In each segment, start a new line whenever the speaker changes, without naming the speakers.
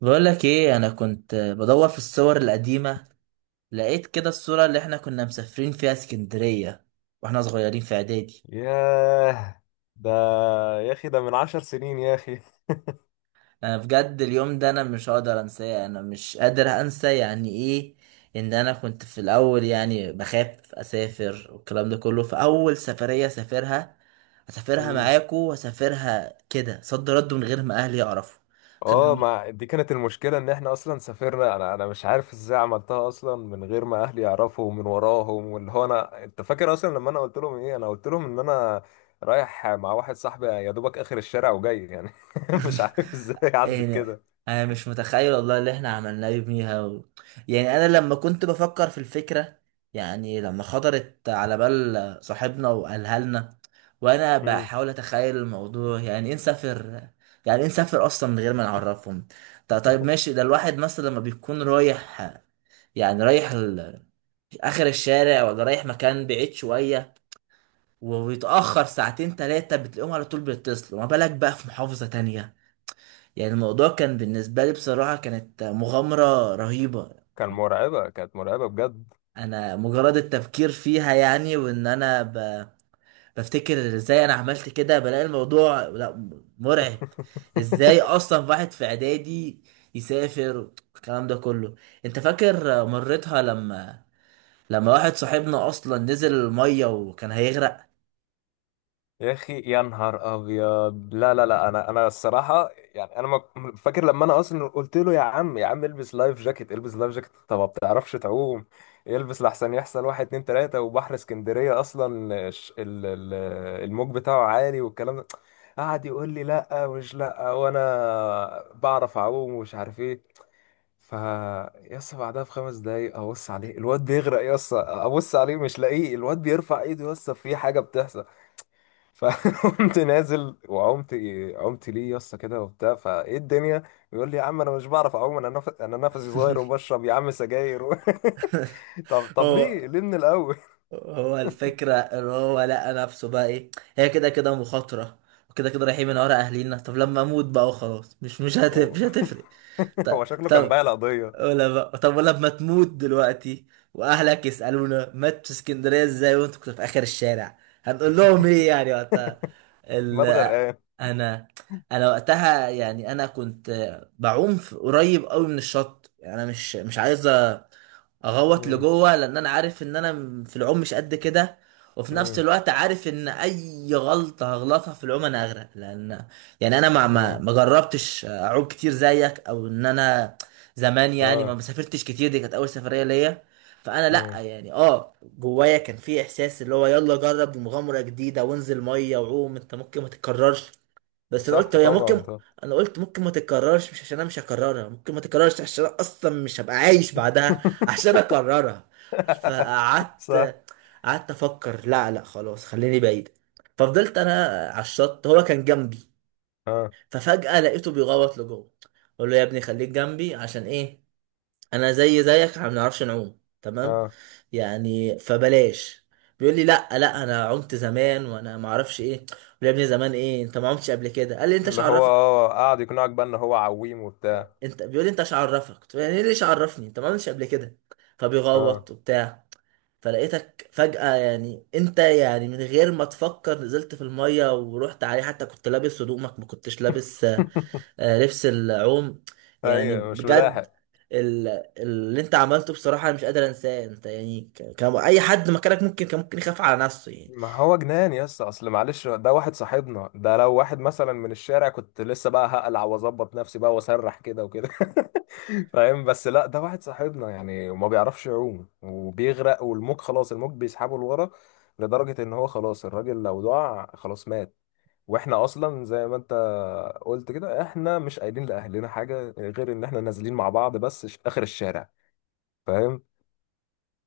بقول لك ايه؟ انا كنت بدور في الصور القديمه، لقيت كده الصوره اللي احنا كنا مسافرين فيها اسكندريه واحنا صغيرين في اعدادي.
ياه، ده يا اخي، ده من عشر سنين يا اخي.
انا بجد اليوم ده انا مش هقدر انساه، انا مش قادر انسى. يعني ايه ان انا كنت في الاول يعني بخاف اسافر والكلام ده كله، فاول سفريه سافرها اسافرها
مم.
معاكو واسافرها كده صد رد من غير ما اهلي يعرفوا.
اه،
كان،
ما دي كانت المشكلة ان احنا اصلا سافرنا. انا مش عارف ازاي عملتها اصلا من غير ما اهلي يعرفوا ومن وراهم. واللي هو انا، انت فاكر اصلا لما انا قلت لهم ايه؟ انا قلت لهم ان انا رايح مع واحد صاحبي يا دوبك اخر الشارع وجاي يعني. مش عارف ازاي عدت
يعني
كده.
انا مش متخيل والله اللي احنا عملناه يوميها يعني انا لما كنت بفكر في الفكره، يعني لما خطرت على بال صاحبنا وقالها لنا، وانا
مم.
بحاول اتخيل الموضوع، يعني ايه نسافر؟ يعني ايه نسافر اصلا من غير ما نعرفهم؟ طب طيب ماشي، ده الواحد مثلا لما بيكون رايح يعني رايح اخر الشارع، ولا رايح مكان بعيد شويه ويتاخر ساعتين ثلاثه بتلاقيهم على طول بيتصلوا، ما بالك بقى في محافظه تانية. يعني الموضوع كان بالنسبة لي بصراحة كانت مغامرة رهيبة.
كانت مرعبة بجد.
انا مجرد التفكير فيها، يعني وان انا بفتكر ازاي انا عملت كده، بلاقي الموضوع لا، مرعب. ازاي اصلا واحد في اعدادي يسافر الكلام ده كله؟ انت فاكر مرتها لما واحد صاحبنا اصلا نزل المية وكان هيغرق؟
يا اخي، يا نهار ابيض، لا لا لا، انا الصراحه. يعني انا فاكر لما انا اصلا قلت له: يا عم، يا عم البس لايف جاكيت، البس لايف جاكيت. طب ما بتعرفش تعوم، البس لحسن يحصل واحد اتنين تلاته، وبحر اسكندريه اصلا الموج بتاعه عالي والكلام ده. قعد يقول لي: لا، ومش لا، وانا بعرف اعوم، ومش عارف ايه. ف، يس، بعدها بخمس دقايق ابص عليه الواد بيغرق. يس، ابص عليه مش لاقيه، الواد بيرفع ايده. يس، في حاجه بتحصل. فقمت نازل وعمت. عمت ليه يا اسطى كده وبتاع؟ فايه الدنيا؟ بيقول لي: يا عم انا مش بعرف اعوم، انا نفسي صغير، وبشرب يا عم سجاير و... طب طب،
اه،
ليه ليه من الاول؟
هو الفكرة ان هو لقى نفسه بقى ايه، هي كده كده مخاطرة وكده كده رايحين من ورا اهلينا، طب لما اموت بقى وخلاص، مش مش هت...
هو
مش هتفرق. طب
هو شكله كان بايع
طب
القضيه.
ولا بقى، طب ولا لما تموت دلوقتي واهلك يسألونا مات في اسكندرية ازاي وانت كنت في اخر الشارع، هنقول لهم ايه يعني وقتها؟ ال...
مات غرقان.
انا انا وقتها يعني انا كنت بعوم قريب قوي من الشط، يعني انا مش عايز اغوط
مم،
لجوه، لان انا عارف ان انا في العوم مش قد كده، وفي نفس
مم،
الوقت عارف ان اي غلطه هغلطها في العوم انا اغرق، لان يعني انا ما ما
مم،
ما جربتش اعوم كتير زيك، او ان انا زمان يعني ما
اه،
مسافرتش كتير. دي كانت اول سفريه ليا، فانا لا
مم.
يعني، جوايا كان في احساس اللي هو يلا جرب مغامره جديده وانزل ميه وعوم، انت ممكن ما تتكررش. بس انا قلت
صح،
هي
طبعا
ممكن،
طبعا.
انا قلت ممكن ما تتكررش مش عشان انا مش هكررها، ممكن ما تتكررش عشان انا اصلا مش هبقى عايش بعدها عشان اكررها.
صح،
فقعدت قعدت افكر لا لا خلاص، خليني بعيد. ففضلت انا على الشط، هو كان جنبي،
اه،
ففجأة لقيته بيغوط لجوه، اقول له يا ابني خليك جنبي عشان ايه؟ انا زي زيك، احنا ما بنعرفش نعوم تمام،
اه،
يعني فبلاش. بيقول لي لا لا انا عمت زمان، وانا ما اعرفش ايه، قلت له يا ابني زمان ايه؟ انت ما عمتش قبل كده. قال لي انت ايش
اللي هو
عرفك؟
قعد يقنعك بقى ان هو عويم وبتاع.
انت بيقول لي انت مش عرفك، قلت له يعني ايه ليش عرفني؟ انت ما عملتش قبل كده.
اه.
فبيغوط وبتاع، فلقيتك فجأة يعني انت يعني من غير ما تفكر نزلت في المية ورحت عليه، حتى كنت لابس هدومك، ما كنتش لابس لبس العوم. يعني
ايوه، مش
بجد،
ملاحق.
ال- اللي انت عملته بصراحة انا مش قادر انساه. انت يعني كان اي حد مكانك كان ممكن يخاف على نفسه يعني.
ما هو جنان يا اسطى، اصل معلش ده واحد صاحبنا، ده لو واحد مثلا من الشارع كنت لسه بقى هقلع واظبط نفسي بقى واسرح كده وكده. فاهم؟ بس لا، ده واحد صاحبنا يعني، وما بيعرفش يعوم وبيغرق، والموج خلاص الموج بيسحبه لورا، لدرجة ان هو خلاص الراجل لو دعا خلاص مات. واحنا اصلا زي ما انت قلت كده، احنا مش قايلين لاهلنا حاجة غير ان احنا نازلين مع بعض بس اخر الشارع. فاهم؟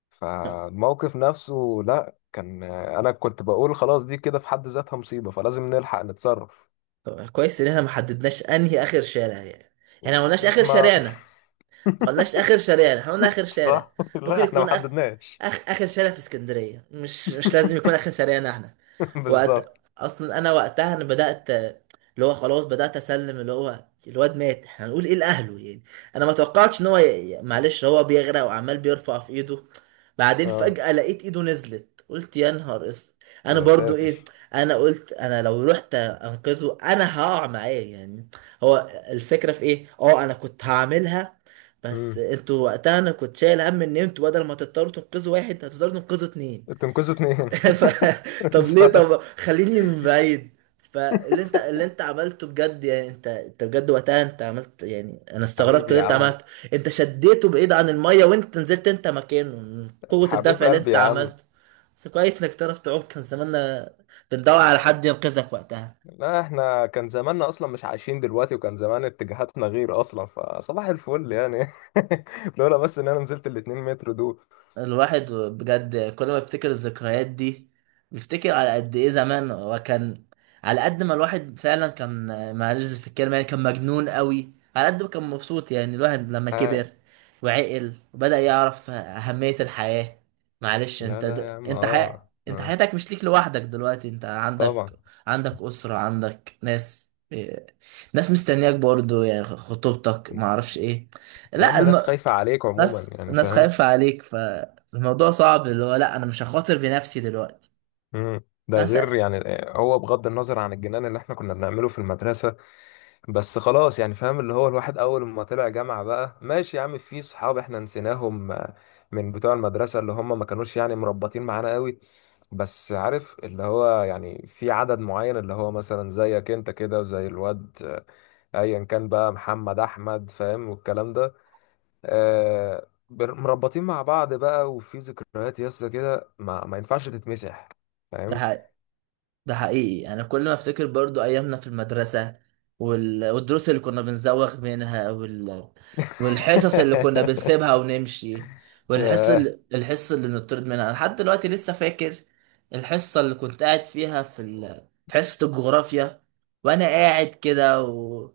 فالموقف نفسه لا، كان انا كنت بقول خلاص دي كده في حد ذاتها مصيبة، فلازم نلحق نتصرف.
طب كويس ان احنا ما حددناش انهي اخر شارع، يعني احنا ما قلناش اخر
ما.
شارعنا، ما قلناش اخر شارع، احنا قلنا اخر شارع.
صح،
ممكن
لا احنا ما
يكون
حددناش.
اخر شارع في اسكندريه، مش لازم يكون اخر شارعنا احنا. وقت
بالظبط.
اصلا انا وقتها انا بدات اللي هو خلاص، بدات اسلم اللي هو الواد مات، احنا هنقول ايه لاهله يعني؟ انا ما توقعتش ان هو معلش هو بيغرق وعمال بيرفع في ايده، بعدين
اه.
فجاه لقيت ايده نزلت قلت يا نهار اسود. انا
يا
برضو
ساتر.
ايه؟ انا قلت انا لو رحت انقذه انا هقع معاه يعني، هو الفكره في ايه. اه، انا كنت هعملها، بس
امم،
انتوا وقتها انا كنت شايل هم ان انتوا بدل ما تضطروا تنقذوا واحد هتضطروا تنقذوا اتنين.
تنقذوا اتنين.
ف... طب ليه؟
بالظبط.
طب خليني من بعيد. فاللي انت اللي انت عملته بجد، يعني انت بجد وقتها انت عملت، يعني انا استغربت
حبيبي يا
اللي انت
عم.
عملته. انت شديته بعيد عن الميه وانت نزلت انت مكانه، من قوة
حبيب
الدفع اللي
قلبي
انت
يا عم.
عملته. بس كويس انك تعرف تعوم، كان زماننا بندور على حد ينقذك وقتها.
لا، احنا كان زماننا اصلا مش عايشين دلوقتي، وكان زمان اتجاهاتنا غير اصلا. فصباح الفل يعني. لولا بس ان انا نزلت الاتنين متر دول.
الواحد بجد كل ما يفتكر الذكريات دي، بيفتكر على قد ايه زمان وكان، على قد ما الواحد فعلا كان، معلش في الكلمة يعني، كان مجنون قوي على قد ما كان مبسوط. يعني الواحد لما
آه.
كبر وعقل وبدأ يعرف أهمية الحياة، معلش
لا
انت
لا يا عم،
انت
اه،
انت
اه.
حياتك مش ليك لوحدك دلوقتي، انت
طبعا.
عندك أسرة، عندك ناس إيه، ناس مستنياك برضو، يعني خطوبتك معرفش ايه.
يا
لا
عم ناس خايفة عليك عموما
ناس
يعني،
ناس
فاهم؟
خايفة عليك، فالموضوع صعب، اللي هو لا انا مش هخاطر بنفسي دلوقتي.
مم. ده
انا س...
غير يعني، هو بغض النظر عن الجنان اللي احنا كنا بنعمله في المدرسة، بس خلاص يعني، فاهم؟ اللي هو الواحد اول ما طلع جامعة بقى ماشي يا عم، في صحاب احنا نسيناهم، آه، من بتوع المدرسة اللي هم ما كانوش يعني مربطين معانا قوي. بس عارف اللي هو يعني في عدد معين، اللي هو مثلا زيك انت كده، وزي الواد، آه، ايا كان بقى، محمد، احمد، فاهم؟ والكلام ده، آه، مربطين مع بعض بقى، وفي ذكريات يسا كده ما ينفعش تتمسح.
ده
فاهم؟
حقيقي، ده حقيقي. انا كل ما افتكر برضو ايامنا في المدرسة والدروس اللي كنا بنزوغ منها والحصص اللي كنا بنسيبها ونمشي، والحصة
ياه،
اللي... الحصة اللي بنطرد منها انا لحد دلوقتي لسه فاكر. الحصة اللي كنت قاعد فيها في حصة الجغرافيا، وانا قاعد كده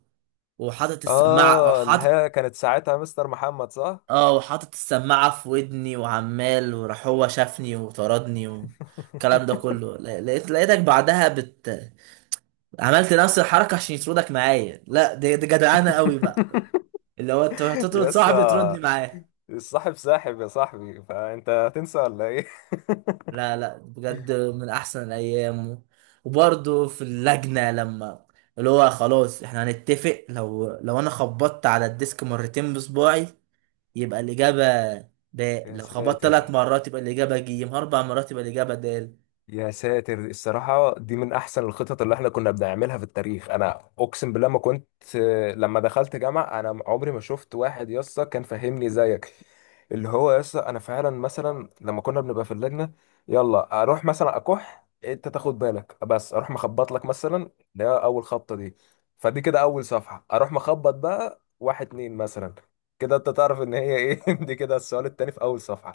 وحاطط السماعة،
اه، اللي
وحاطط
هي كانت ساعتها مستر محمد، صح؟
اه وحاطط السماعة في ودني وعمال، وراح هو شافني وطردني والكلام ده كله. لقيتك بعدها عملت نفس الحركة عشان يطردك معايا. لا دي جدعانة قوي بقى، اللي هو انت هتطرد صاحبي تردني
يسا
معاه.
الصاحب ساحب يا صاحبي، فانت هتنسى ولا ايه؟
لا لا بجد من احسن الايام وبرضه في اللجنة، لما اللي هو خلاص احنا هنتفق، لو انا خبطت على الديسك مرتين بصباعي يبقى الإجابة باء،
يا
لو خبطت ثلاث
ساتر،
مرات يبقى الإجابة جيم، 4 مرات يبقى الإجابة د.
يا ساتر، الصراحة دي من أحسن الخطط اللي احنا كنا بنعملها في التاريخ. أنا أقسم بالله ما كنت لما دخلت جامعة أنا عمري ما شفت واحد يسطا كان فاهمني زيك. اللي هو يسطا أنا فعلا مثلا لما كنا بنبقى في اللجنة يلا أروح مثلا أكح، أنت تاخد بالك بس، أروح مخبط لك مثلا، ده أول خبطة دي، فدي كده أول صفحة. أروح مخبط بقى واحد اتنين مثلا، كده أنت تعرف إن هي إيه. دي كده السؤال التاني في أول صفحة.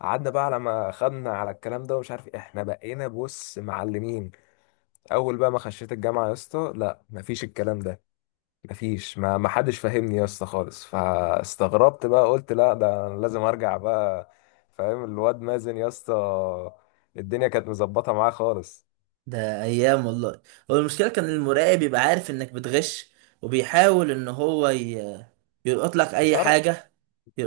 قعدنا بقى على ما خدنا على الكلام ده، ومش عارف إيه. احنا بقينا بص معلمين. اول بقى ما خشيت الجامعه يا اسطى، لا، مفيش الكلام ده. مفيش، ما حدش فاهمني يا اسطى خالص. فاستغربت بقى، قلت: لا، ده أنا لازم ارجع بقى. فاهم الواد مازن يا اسطى؟ الدنيا كانت مظبطه معاه خالص.
ده ايام والله. هو المشكله كان المراقب يبقى عارف انك بتغش، وبيحاول ان هو يلقط لك
مش
اي
عارف
حاجه،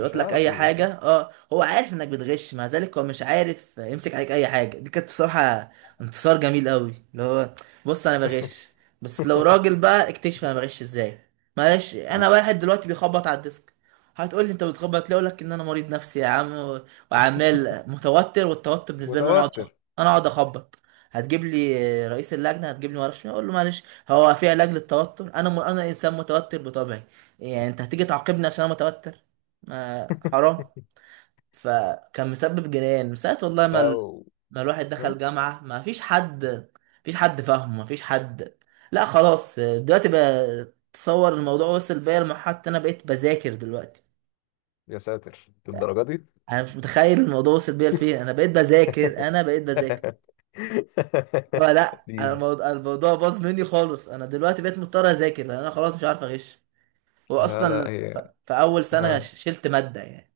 مش
لك
عارف
اي حاجه.
يثبت
اه، هو عارف انك بتغش مع ذلك هو مش عارف يمسك عليك اي حاجه. دي كانت بصراحه انتصار جميل قوي، اللي هو بص انا بغش، بس لو
لي.
راجل بقى اكتشف انا بغش ازاي. معلش انا واحد دلوقتي بيخبط على الديسك، هتقول لي انت بتخبط ليه؟ اقول لك ان انا مريض نفسي يا عم وعمال متوتر، والتوتر بالنسبه لي ان انا اقعد
متوتر.
انا اقعد اخبط. هتجيب لي رئيس اللجنه، هتجيب لي ما اعرفش مين، اقول له معلش، هو في علاج للتوتر؟ انا انسان متوتر بطبعي. يعني انت هتيجي تعاقبني عشان انا متوتر؟ ما حرام. فكان مسبب جنان من ساعة والله ما
لو.
ما الواحد
هم؟
دخل جامعة، ما فيش حد، ما فيش حد فاهمه، ما فيش حد. لا خلاص دلوقتي بقى، تصور الموضوع وصل بيا لمرحلة انا بقيت بذاكر دلوقتي.
يا ساتر للدرجه دي.
انا مش متخيل الموضوع وصل بيا لفين، انا بقيت بذاكر، انا بقيت بذاكر. لا لا انا
اديني.
الموضوع باظ مني خالص. انا دلوقتي بقيت مضطر اذاكر لان انا خلاص مش عارف اغش،
لا
واصلا
لا هي.
في اول سنة
ها.
شلت مادة يعني.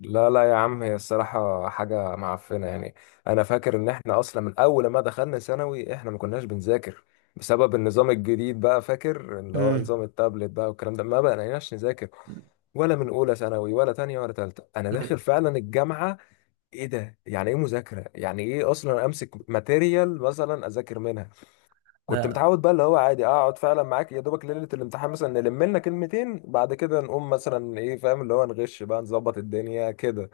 لا لا يا عم، هي الصراحة حاجة معفنة يعني. أنا فاكر إن إحنا أصلا من أول ما دخلنا ثانوي إحنا ما كناش بنذاكر، بسبب النظام الجديد بقى. فاكر اللي هو نظام التابلت بقى والكلام ده، ما بقيناش نذاكر ولا من أولى ثانوي، ولا تانية، ولا تالتة. أنا
امم
داخل فعلا الجامعة، إيه ده؟ يعني إيه مذاكرة؟ يعني إيه أصلا أمسك ماتيريال مثلا أذاكر منها؟ كنت
لا،
متعود بقى اللي هو عادي اقعد فعلا معاك يا دوبك ليله الامتحان مثلا، نلم لنا كلمتين، بعد كده نقوم مثلا ايه، فاهم؟ اللي هو نغش بقى، نظبط الدنيا كده.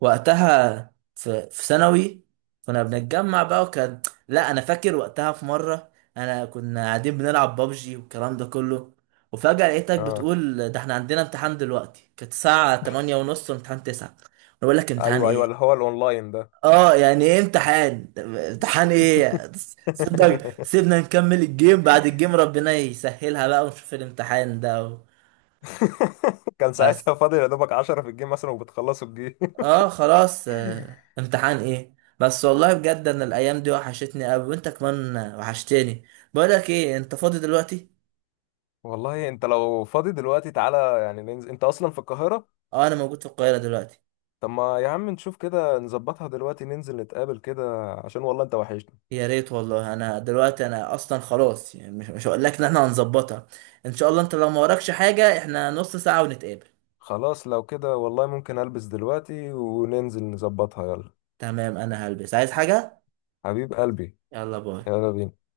وقتها في ثانوي كنا بنتجمع بقى وكان، لا انا فاكر وقتها في مره كنا قاعدين بنلعب بابجي والكلام ده كله، وفجاه لقيتك
اه،
بتقول ده احنا عندنا امتحان دلوقتي. كانت الساعه 8 ونص وامتحان 9. انا بقول لك امتحان
ايوه ايوه، اللي
ايه؟
هو الاونلاين ده.
اه يعني ايه امتحان ايه؟ صدق سيبنا نكمل الجيم، بعد الجيم ربنا يسهلها بقى ونشوف الامتحان ده.
كان
بس
ساعتها فاضل يا دوبك 10 في الجيم مثلا وبتخلصوا الجيم.
اه خلاص، امتحان ايه بس، والله بجد انا الايام دي وحشتني قوي، وانت كمان وحشتني. بقولك ايه، انت فاضي دلوقتي؟
والله انت لو فاضي دلوقتي تعالى، يعني ننزل. انت اصلا في القاهره؟
اه، انا موجود في القاهرة دلوقتي.
طب ما يا عم نشوف كده نظبطها دلوقتي، ننزل نتقابل كده، عشان والله انت وحشني.
يا ريت والله، انا دلوقتي انا اصلا خلاص يعني مش هقول لك ان احنا هنظبطها، ان شاء الله انت لو ما وراكش حاجة احنا نص ساعة ونتقابل.
خلاص، لو كده والله ممكن البس دلوقتي وننزل نظبطها. يلا
تمام، انا هلبس، عايز حاجة؟
حبيب قلبي،
يلا باي.
يلا بينا.